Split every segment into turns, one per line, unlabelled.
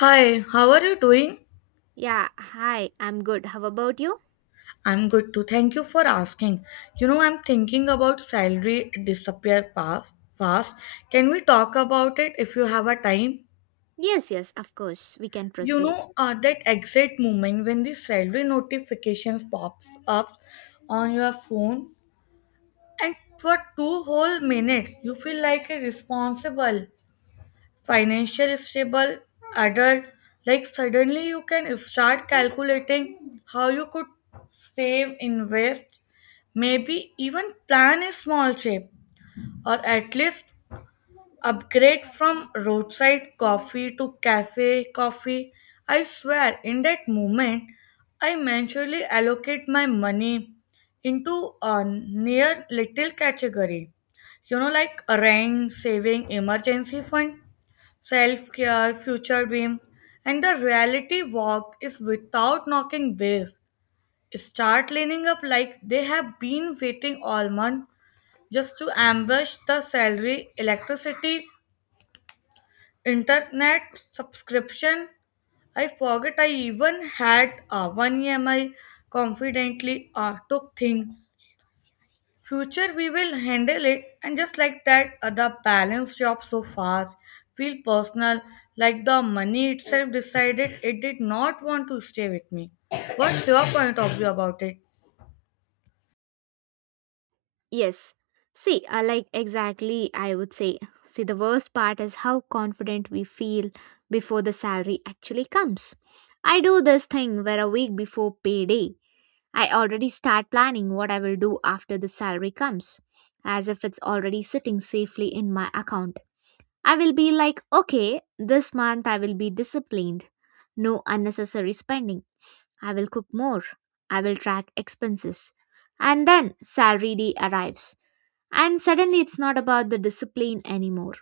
Hi, how are you doing?
Yeah, hi, I'm good. How about you?
I'm good too. Thank you for asking. You know, I'm thinking about salary disappear fast. Fast. Can we talk about it if you have a time?
Yes, yes, of course, we can
You
proceed.
know, that exact moment when the salary notifications pops up on your phone, and for two whole minutes, you feel like a responsible, financial stable adult. Like suddenly, you can start calculating how you could save, invest, maybe even plan a small trip or at least upgrade from roadside coffee to cafe coffee. I swear, in that moment, I mentally allocate my money into a near little category. You know, like a rank, saving, emergency fund, self care, future dream. And the reality walk is without knocking base. Start lining up like they have been waiting all month just to ambush the salary, electricity, internet subscription. I forget I even had a one EMI confidently took thing. Future we will handle it, and just like that the balance dropped so fast. Feel personal, like the money itself decided it did not want to stay with me. What's your point of view about it?
Yes. See, like exactly, I would say. See, the worst part is how confident we feel before the salary actually comes. I do this thing where a week before payday, I already start planning what I will do after the salary comes, as if it's already sitting safely in my account. I will be like, okay, this month I will be disciplined, no unnecessary spending. I will cook more. I will track expenses. And then salary day arrives. And suddenly it's not about the discipline anymore.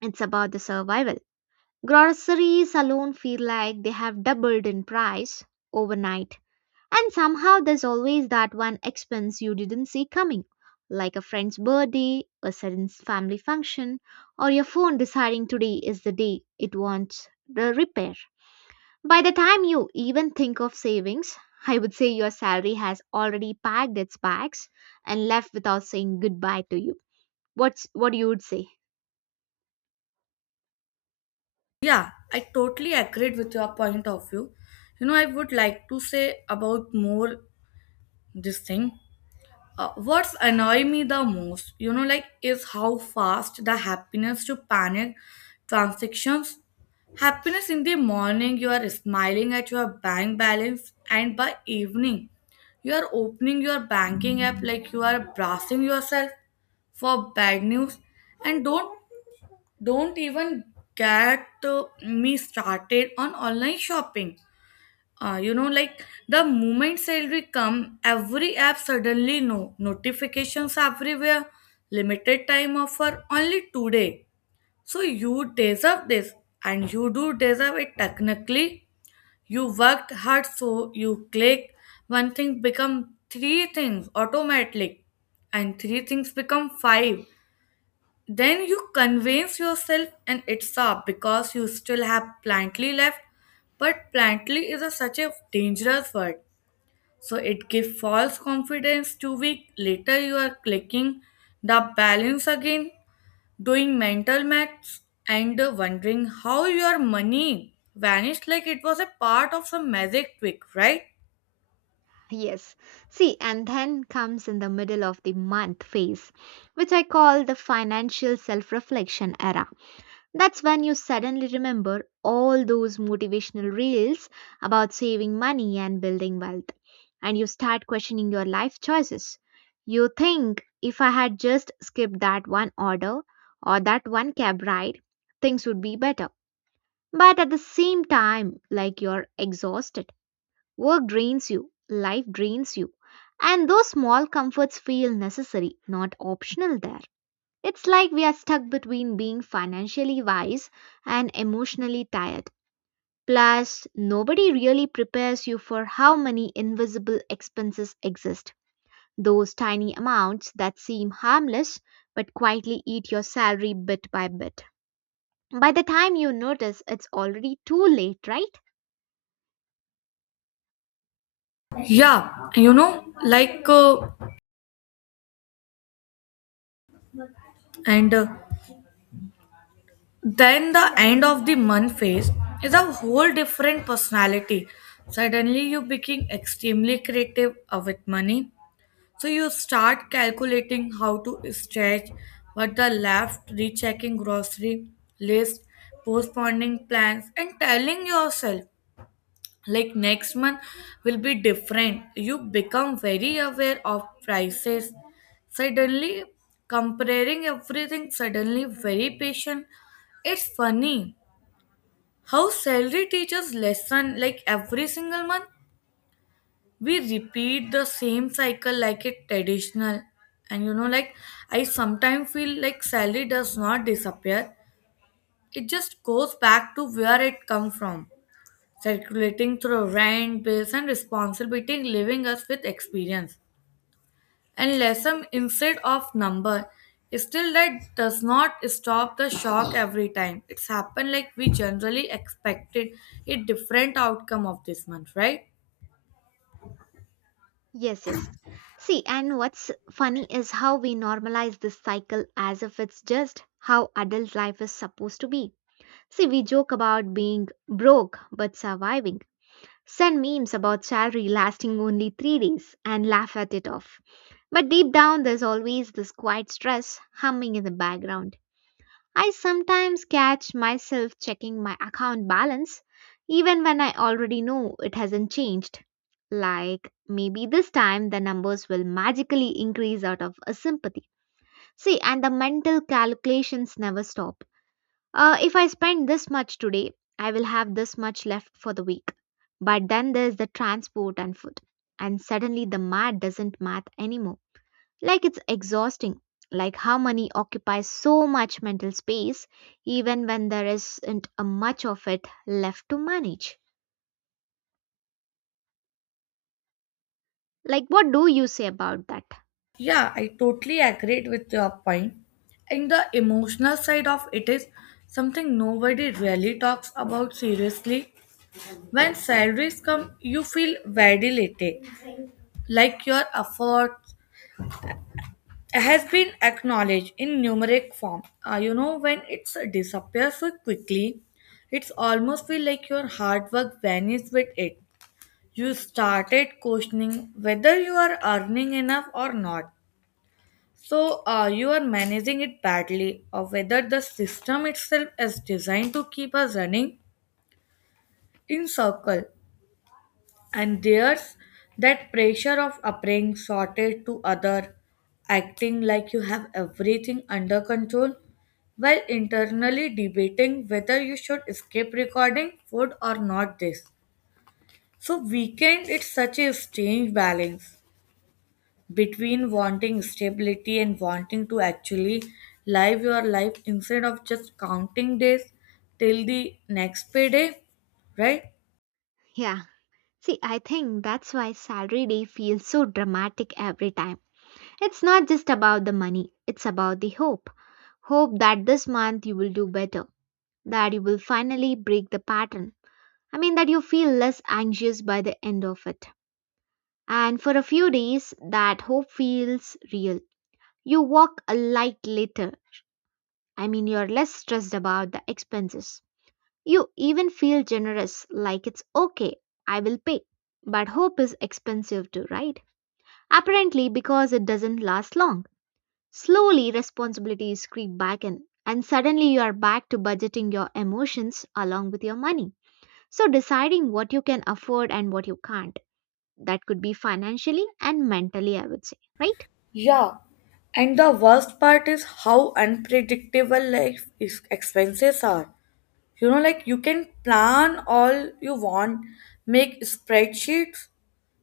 It's about the survival. Groceries alone feel like they have doubled in price overnight. And somehow there's always that one expense you didn't see coming, like a friend's birthday, a sudden family function, or your phone deciding today is the day it wants the repair. By the time you even think of savings, I would say your salary has already packed its bags and left without saying goodbye to you. What's what you would say?
Yeah, I totally agreed with your point of view. You know, I would like to say about more this thing. What's annoying me the most, you know, like, is how fast the happiness to panic transactions. Happiness in the morning, you are smiling at your bank balance, and by evening, you are opening your banking app like you are bracing yourself for bad news. And don't even get me started on online shopping, you know, like the moment salary come, every app suddenly no notifications everywhere. Limited time offer only today. So you deserve this, and you do deserve it. Technically, you worked hard, so you click one thing become three things automatically, and three things become five, then you convince yourself and it's up because you still have plantly left. But plantly is a, such a dangerous word. So it gives false confidence, two weeks later you are clicking the balance again, doing mental maths and wondering how your money vanished like it was a part of some magic trick, right?
Yes. See, and then comes in the middle of the month phase, which I call the financial self reflection era. That's when you suddenly remember all those motivational reels about saving money and building wealth, and you start questioning your life choices. You think if I had just skipped that one order or that one cab ride, things would be better. But at the same time, like you're exhausted, work drains you, life drains you, and those small comforts feel necessary, not optional there. It's like we are stuck between being financially wise and emotionally tired. Plus, nobody really prepares you for how many invisible expenses exist. Those tiny amounts that seem harmless but quietly eat your salary bit by bit. By the time you notice, it's already too late, right?
Yeah, you know, like and then the end of the month phase is a whole different personality. Suddenly you become extremely creative with money. So you start calculating how to stretch what the left, rechecking grocery list, postponing plans and telling yourself like next month will be different. You become very aware of prices, suddenly comparing everything, suddenly very patient. It's funny how salary teachers lesson like every single month we repeat the same cycle like it traditional. And you know, like I sometimes feel like salary does not disappear, it just goes back to where it come from, circulating through rent, bills, and responsibility, leaving us with experience and lesson instead of number. Still, that does not stop the shock every time. It's happened like we generally expected a different outcome of this month, right?
Yes, yes. See, and what's funny is how we normalize this cycle as if it's just how adult life is supposed to be. See, we joke about being broke but surviving, send memes about salary lasting only three days, and laugh at it off. But deep down, there's always this quiet stress humming in the background. I sometimes catch myself checking my account balance even when I already know it hasn't changed. Like, maybe this time the numbers will magically increase out of a sympathy. See, and the mental calculations never stop. If I spend this much today, I will have this much left for the week. But then there's the transport and food. And suddenly the math doesn't math anymore. Like it's exhausting. Like how money occupies so much mental space even when there isn't a much of it left to manage. Like what do you say about that?
Yeah, I totally agree with your point. And the emotional side of it is something nobody really talks about seriously. When salaries come, you feel validated, like your effort has been acknowledged in numeric form. You know, when it disappears so quickly, it's almost feel like your hard work vanished with it. You started questioning whether you are earning enough or not. So you are managing it badly, or whether the system itself is designed to keep us running in circle. And there's that pressure of appearing sorted to other, acting like you have everything under control, while internally debating whether you should skip recording food or not this. So weekend it's such a strange balance between wanting stability and wanting to actually live your life instead of just counting days till the next payday, right?
Yeah. See, I think that's why salary day feels so dramatic every time. It's not just about the money, it's about the hope. Hope that this month you will do better, that you will finally break the pattern. I mean, that you feel less anxious by the end of it. And for a few days, that hope feels real. You walk a light later. I mean, you're less stressed about the expenses. You even feel generous, like it's okay, I will pay. But hope is expensive too, right? Apparently, because it doesn't last long. Slowly, responsibilities creep back in, and suddenly you are back to budgeting your emotions along with your money. So, deciding what you can afford and what you can't. That could be financially and mentally, I would say, right?
Yeah, and the worst part is how unpredictable life is expenses are. You know, like you can plan all you want, make spreadsheets,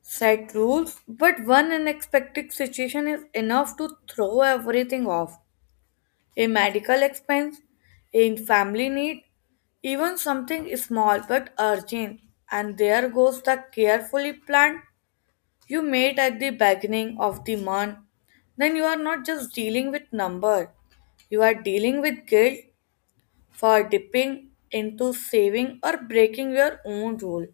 set rules, but one unexpected situation is enough to throw everything off. A medical expense, a family need, even something small but urgent, and there goes the carefully planned you made at the beginning of the month, then you are not just dealing with number, you are dealing with guilt for dipping into saving or breaking your own rule.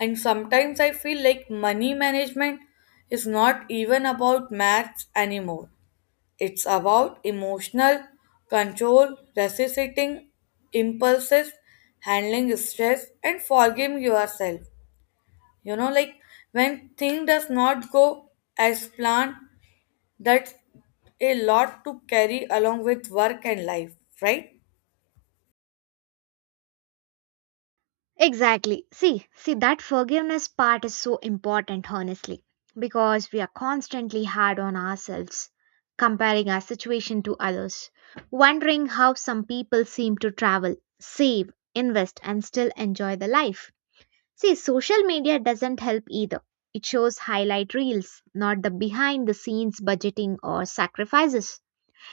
And sometimes I feel like money management is not even about maths anymore. It's about emotional control, resisting impulses, handling stress, and forgiving yourself, you know, like when thing does not go as planned. That's a lot to carry along with work and life, right?
Exactly. See, see that forgiveness part is so important honestly because we are constantly hard on ourselves comparing our situation to others wondering how some people seem to travel save invest and still enjoy the life. See, social media doesn't help either. It shows highlight reels, not the behind the scenes budgeting or sacrifices.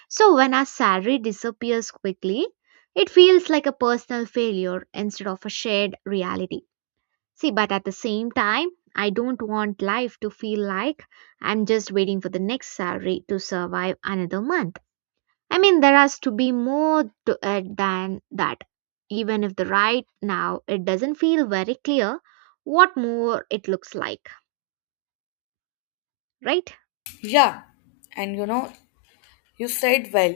So, when our salary disappears quickly, it feels like a personal failure instead of a shared reality. See, but at the same time, I don't want life to feel like I'm just waiting for the next salary to survive another month. I mean, there has to be more to it than that. Even if the right now it doesn't feel very clear what more it looks like, right?
Yeah, and you know, you said well,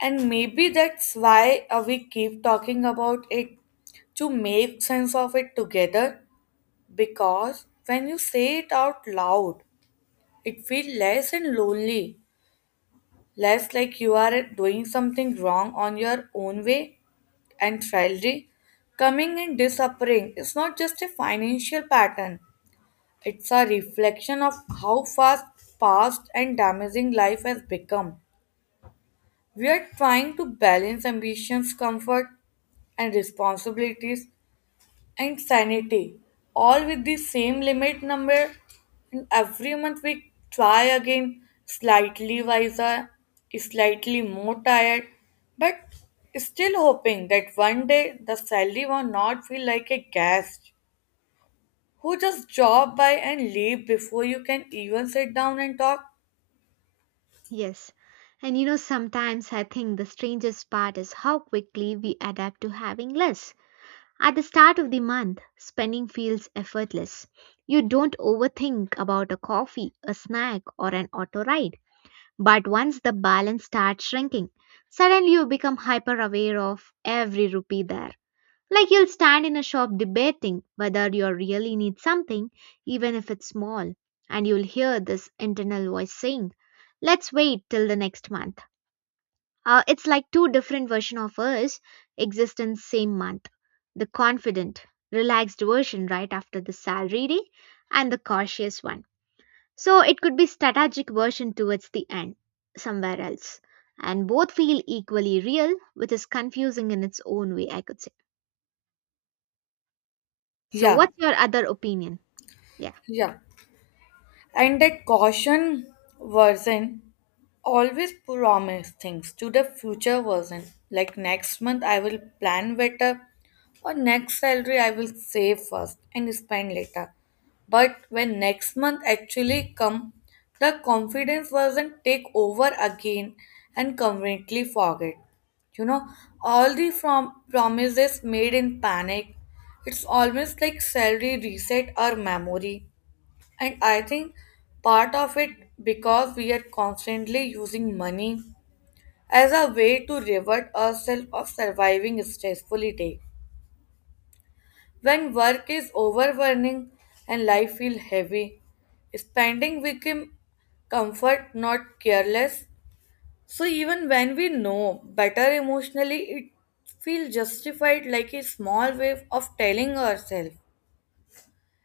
and maybe that's why we keep talking about it, to make sense of it together, because when you say it out loud it feels less and lonely, less like you are doing something wrong on your own way. And salary coming and disappearing is not just a financial pattern, it's a reflection of how fast, fast, and damaging life has become. We are trying to balance ambitions, comfort, and responsibilities and sanity, all with the same limit number. And every month we try again, slightly wiser, slightly more tired, but still hoping that one day the salary will not feel like a guest who just drop by and leave before you can even sit down and talk.
Yes. And you know, sometimes I think the strangest part is how quickly we adapt to having less. At the start of the month, spending feels effortless. You don't overthink about a coffee, a snack, or an auto ride. But once the balance starts shrinking, suddenly you become hyper aware of every rupee there. Like you'll stand in a shop debating whether you really need something, even if it's small, and you'll hear this internal voice saying, let's wait till the next month. It's like two different versions of us exist in same month. The confident, relaxed version right after the salary day and the cautious one. So it could be strategic version towards the end, somewhere else. And both feel equally real, which is confusing in its own way, I could say. So,
Yeah,
what's your other opinion? Yeah.
yeah. And that caution version always promise things to the future version. Like next month I will plan better, or next salary I will save first and spend later. But when next month actually come, the confidence version take over again and completely forget. You know, all the from promises made in panic. It's almost like salary reset our memory, and I think part of it because we are constantly using money as a way to reward ourselves of surviving stressfully day. When work is overwhelming and life feels heavy, spending became comfort, not careless. So even when we know better emotionally, it feels justified like a small way of telling ourselves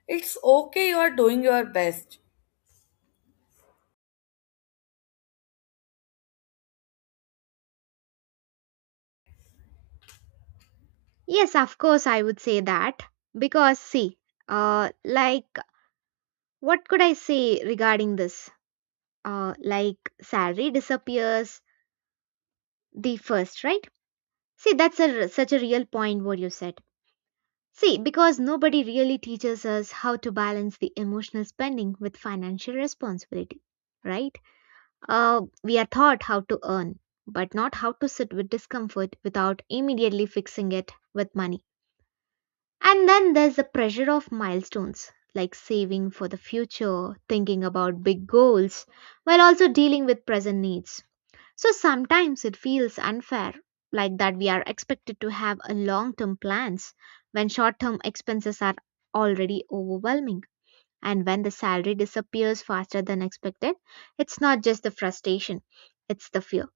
it's okay, you are doing your best.
Yes, of course, I would say that. Because, see, uh, like, what could I say regarding this? Salary disappears the first, right? See, that's a, r- such a real point what you said. See, because nobody really teaches us how to balance the emotional spending with financial responsibility, right? We are taught how to earn, but not how to sit with discomfort without immediately fixing it with money. And then there's the pressure of milestones, like saving for the future, thinking about big goals, while also dealing with present needs. So sometimes it feels unfair, like that we are expected to have a long term plans when short term expenses are already overwhelming. And when the salary disappears faster than expected, it's not just the frustration, it's the fear.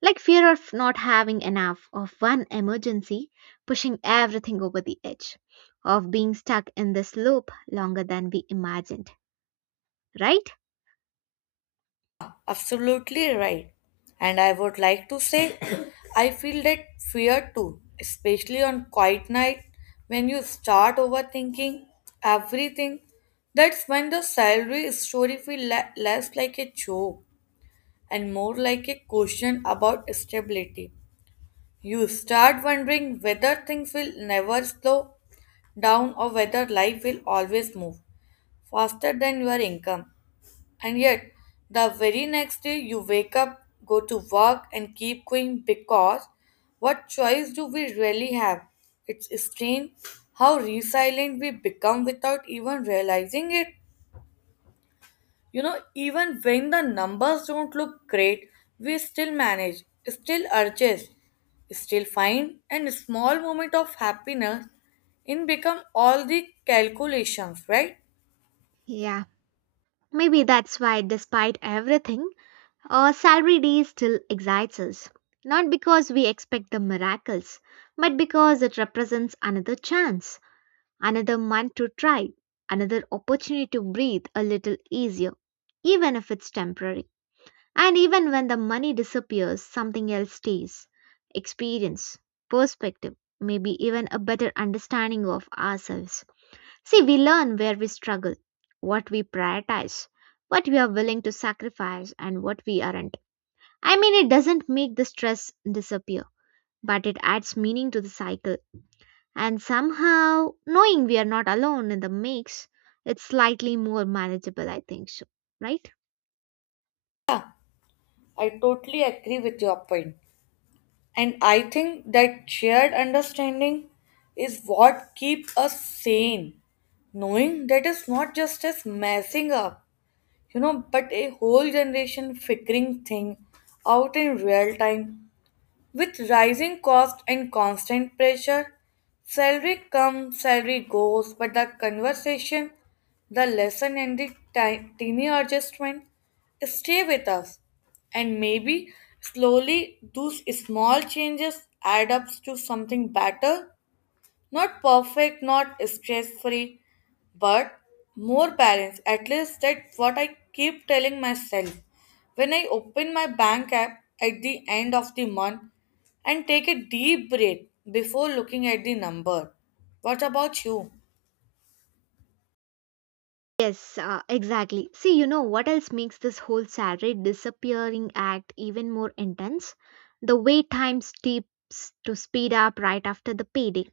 Like fear of not having enough, of one emergency pushing everything over the edge, of being stuck in this loop longer than we imagined, right?
Absolutely right. And I would like to say, I feel that fear too, especially on quiet night when you start overthinking everything. That's when the salary story feel less like a joke and more like a question about stability. You start wondering whether things will never slow down or whether life will always move faster than your income. And yet, the very next day you wake up, go to work, and keep going because what choice do we really have? It's strange how resilient we become without even realizing it. You know, even when the numbers don't look great, we still manage, still urges, still find, and small moment of happiness in become all the calculations, right?
Yeah. Maybe that's why, despite everything, our salary day still excites us. Not because we expect the miracles, but because it represents another chance. Another month to try, another opportunity to breathe a little easier, even if it's temporary. And even when the money disappears, something else stays experience, perspective, maybe even a better understanding of ourselves. See, we learn where we struggle, what we prioritize, what we are willing to sacrifice, and what we aren't. I mean, it doesn't make the stress disappear, but it adds meaning to the cycle. And somehow, knowing we are not alone in the mix, it's slightly more manageable, I think so, right?
I totally agree with your point. And I think that shared understanding is what keeps us sane, knowing that it's not just us messing up, you know, but a whole generation figuring thing out in real time with rising cost and constant pressure. Salary comes, salary goes, but the conversation, the lesson, and the tiny adjustment stay with us. And maybe slowly those small changes add up to something better, not perfect, not stress free, but more balanced. At least that's what I keep telling myself. When I open my bank app at the end of the month and take a deep breath before looking at the number. What about you?
Yes, exactly. See, you know what else makes this whole salary disappearing act even more intense? The wait time steeps to speed up right after the payday.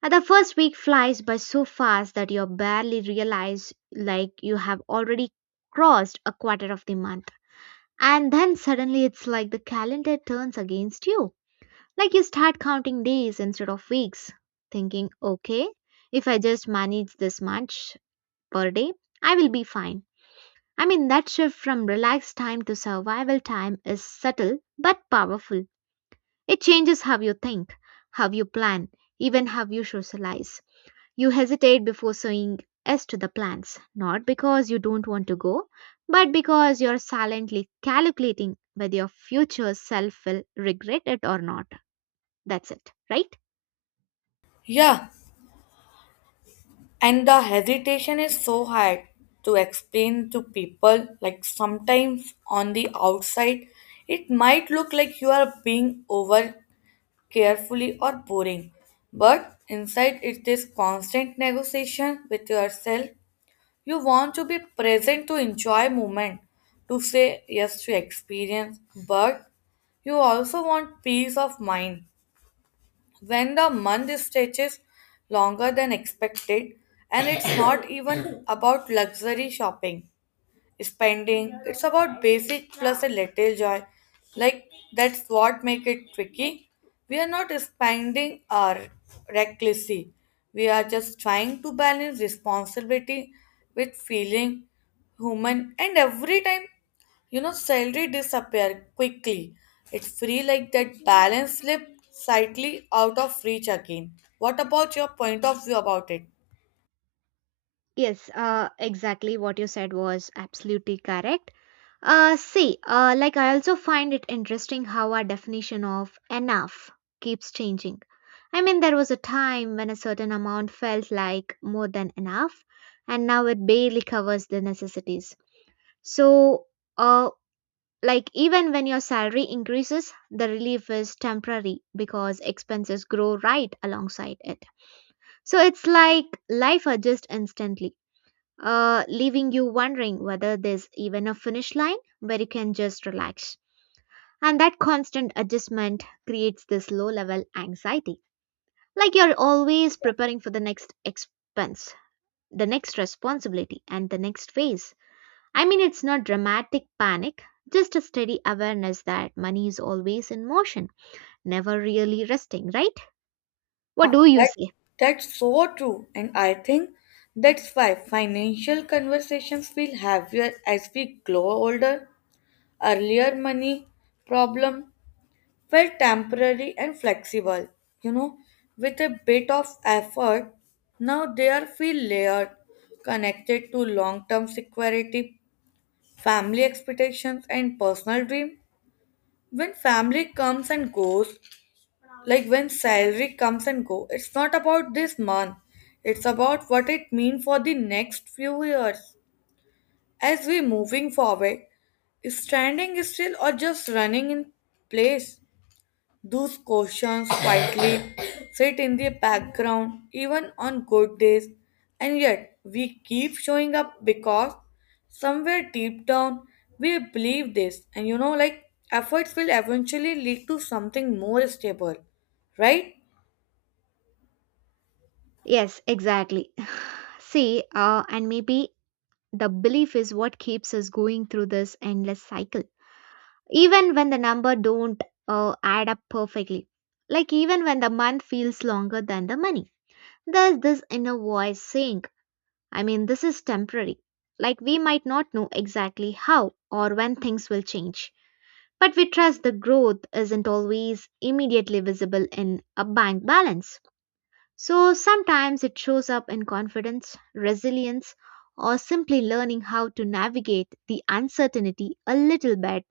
The first week flies by so fast that you barely realize like you have already crossed a quarter of the month. And then suddenly it's like the calendar turns against you. Like you start counting days instead of weeks, thinking, okay, if I just manage this much per day, I will be fine. I mean, that shift from relaxed time to survival time is subtle but powerful. It changes how you think, how you plan, even how you socialize. You hesitate before saying yes to the plans, not because you don't want to go, but because you're silently calculating whether your future self will regret it or not. That's it, right?
Yeah, and the hesitation is so hard to explain to people. Like sometimes on the outside, it might look like you are being over carefully or boring. But inside it is constant negotiation with yourself. You want to be present to enjoy moment, to say yes to experience, but you also want peace of mind. When the month stretches longer than expected, and it's not even about luxury shopping spending. It's about basic plus a little joy. Like that's what make it tricky. We are not spending our recklessly. We are just trying to balance responsibility with feeling human, and every time, you know, salary disappear quickly. It's free like that balance slip slightly out of reach again. What about your point of view about it?
Yes, exactly what you said was absolutely correct. See, like I also find it interesting how our definition of enough keeps changing. I mean, there was a time when a certain amount felt like more than enough, and now it barely covers the necessities. So, uh, like even when your salary increases, the relief is temporary because expenses grow right alongside it. So it's like life adjusts instantly leaving you wondering whether there's even a finish line where you can just relax. And that constant adjustment creates this low level anxiety. Like you're always preparing for the next expense, the next responsibility, and the next phase. I mean, it's not dramatic panic, just a steady awareness that money is always in motion, never really resting, right? What do you
That,
say?
that's so true, and I think that's why financial conversations feel heavier as we grow older. Earlier, money problem felt temporary and flexible, you know, with a bit of effort. Now they are feel layered, connected to long-term security, family expectations, and personal dream. When family comes and goes, like when salary comes and go, it's not about this month. It's about what it means for the next few years. As we moving forward, standing still or just running in place. Those questions quietly sit in the background even on good days, and yet we keep showing up because somewhere deep down we believe this, and you know, like efforts will eventually lead to something more stable, right?
Yes, exactly. See, and maybe the belief is what keeps us going through this endless cycle. Even when the number don't add up perfectly. Like even when the month feels longer than the money. There's this inner voice saying, I mean, this is temporary. Like we might not know exactly how or when things will change. But we trust the growth isn't always immediately visible in a bank balance. So sometimes it shows up in confidence, resilience, or simply learning how to navigate the uncertainty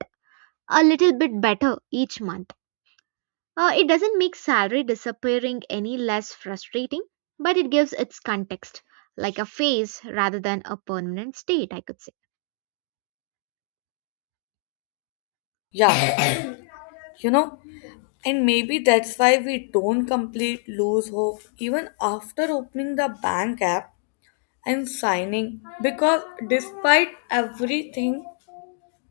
a little bit better each month. It doesn't make salary disappearing any less frustrating, but it gives its context, like a phase rather than a permanent state, I could say.
Yeah, you know, and maybe that's why we don't complete lose hope even after opening the bank app and signing, because despite everything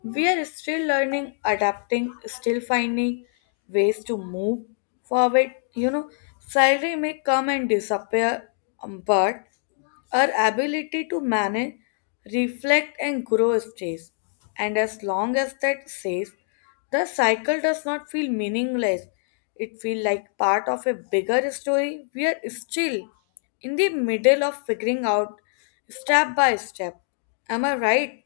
we are still learning, adapting, still finding ways to move forward. You know, salary may come and disappear, but our ability to manage, reflect, and grow stays. And as long as that stays, the cycle does not feel meaningless. It feels like part of a bigger story. We are still in the middle of figuring out, step by step. Am I right?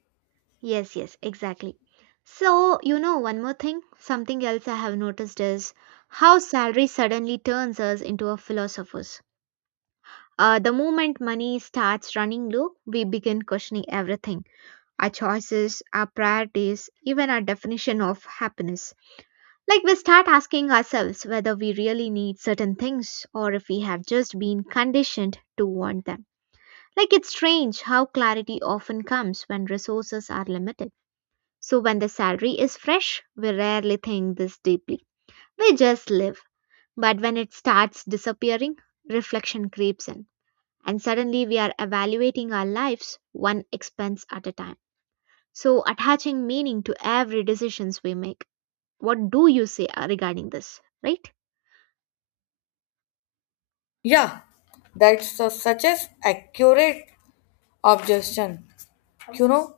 Yes, yes, exactly. So, you know, one more thing, something else I have noticed is how salary suddenly turns us into a philosopher. The moment money starts running low, we begin questioning everything, our choices, our priorities, even our definition of happiness. Like, we start asking ourselves whether we really need certain things or if we have just been conditioned to want them. Like, it's strange how clarity often comes when resources are limited. So when the salary is fresh, we rarely think this deeply. We just live. But when it starts disappearing, reflection creeps in and suddenly we are evaluating our lives one expense at a time, so attaching meaning to every decisions we make. What do you say, regarding this, right?
Yeah, that's a, such as accurate objection. You know,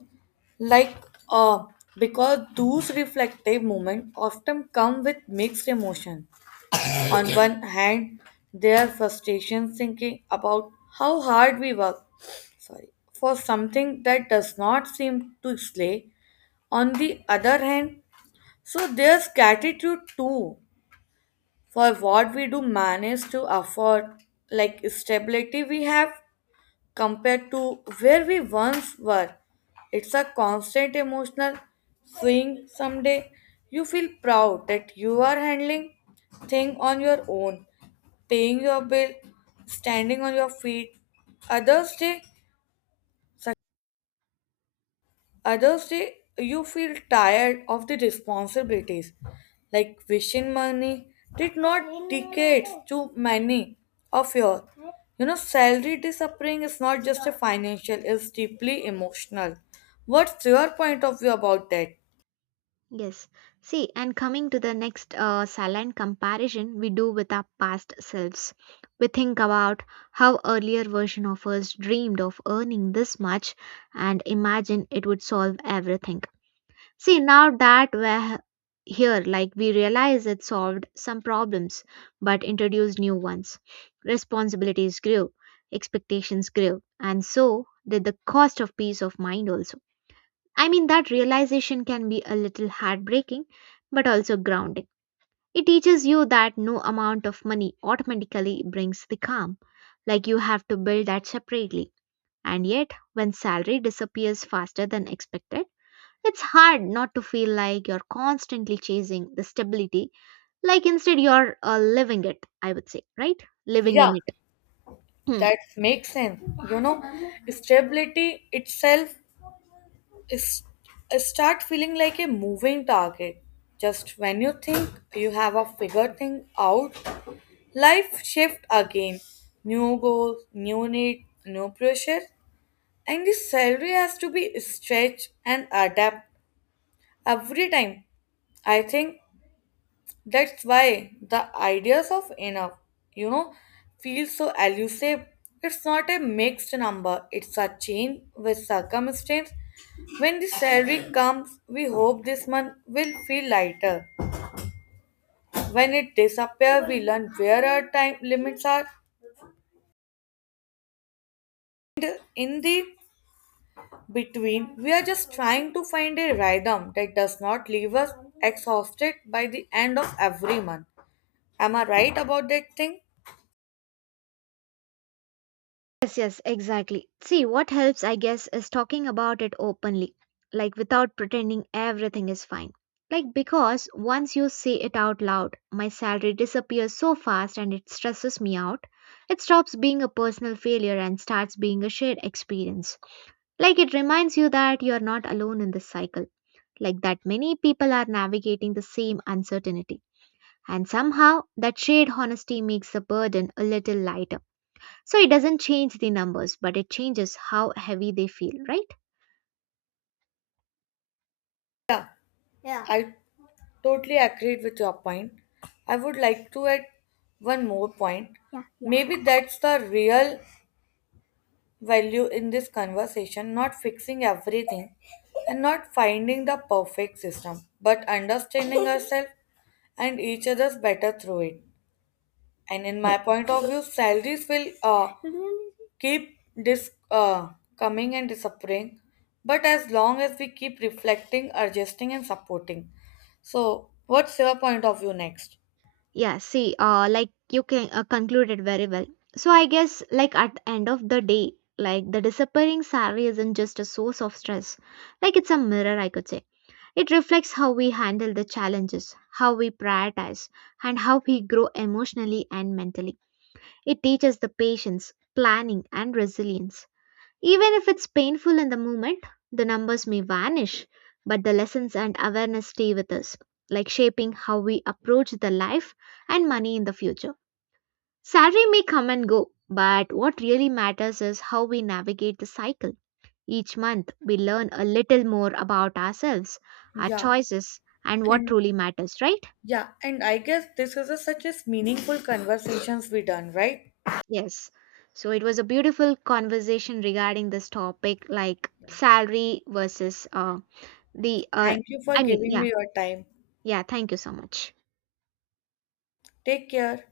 like uh, because those reflective moments often come with mixed emotion. On one hand, there are frustrations thinking about how hard we work, sorry, for something that does not seem to slay. On the other hand, so there's gratitude too for what we do manage to afford, like stability we have compared to where we once were. It's a constant emotional swing. Someday you feel proud that you are handling things on your own, paying your bill, standing on your feet. Others day Others day, you feel tired of the responsibilities, like wishing money did not decades to many of your. You know, salary disappearing is not just a financial; it's deeply emotional. What's your point of view about that?
Yes. See, and coming to the next, silent comparison we do with our past selves, we think about how earlier version of us dreamed of earning this much and imagine it would solve everything. See, now that we're here, like we realize it solved some problems but introduced new ones. Responsibilities grew, expectations grew, and so did the cost of peace of mind also. I mean, that realization can be a little heartbreaking but also grounding. It teaches you that no amount of money automatically brings the calm, like you have to build that separately. And yet, when salary disappears faster than expected, it's hard not to feel like you're constantly chasing the stability, like instead you're living it, I would say, right? Living
Yeah,
in it. Hmm.
that makes sense. You know, stability itself is start feeling like a moving target. Just when you think you have a figure thing out, life shift again. New goals, new need, new pressure. And the salary has to be stretched and adapt every time. I think that's why the ideas of enough, you know, feel so elusive. It's not a mixed number, it's a change with circumstance. When the salary comes, we hope this month will feel lighter. When it disappears, we learn where our time limits are. In the between we are just trying to find a rhythm that does not leave us exhausted by the end of every month. Am I right about that thing?
Yes, yes, exactly. See, what helps, I guess, is talking about it openly, like without pretending everything is fine. Like, because once you say it out loud, my salary disappears so fast and it stresses me out, it stops being a personal failure and starts being a shared experience. Like, it reminds you that you're not alone in this cycle, like that many people are navigating the same uncertainty. And somehow, that shared honesty makes the burden a little lighter. So it doesn't change the numbers, but it changes how heavy they feel, right?
Yeah. Yeah, I totally agreed with your point. I would like to add one more point. Yeah. Yeah, maybe that's the real value in this conversation, not fixing everything and not finding the perfect system but understanding ourselves and each other's better through it. And in
Yeah.
my point of view, salaries will keep dis- uh, coming and disappearing. But as long as we keep reflecting, adjusting, and supporting. So, what's your point of view next?
Yeah, see, like you can conclude it very well. So I guess, like at the end of the day, like the disappearing salary isn't just a source of stress, like it's a mirror, I could say. It reflects how we handle the challenges, how we prioritize, and how we grow emotionally and mentally. It teaches the patience, planning, and resilience. Even if it's painful in the moment, the numbers may vanish, but the lessons and awareness stay with us, like shaping how we approach the life and money in the future. Salary may come and go, but what really matters is how we navigate the cycle. Each month, we learn a little more about ourselves, our
Yeah,
choices, and what
and
truly matters, right?
yeah, and I guess this is a, such as meaningful conversations we done, right?
Yes. So it was a beautiful conversation regarding this topic, like salary versus the.
Thank you for
I mean,
giving
yeah,
me your time.
yeah. Thank you so much.
Take care.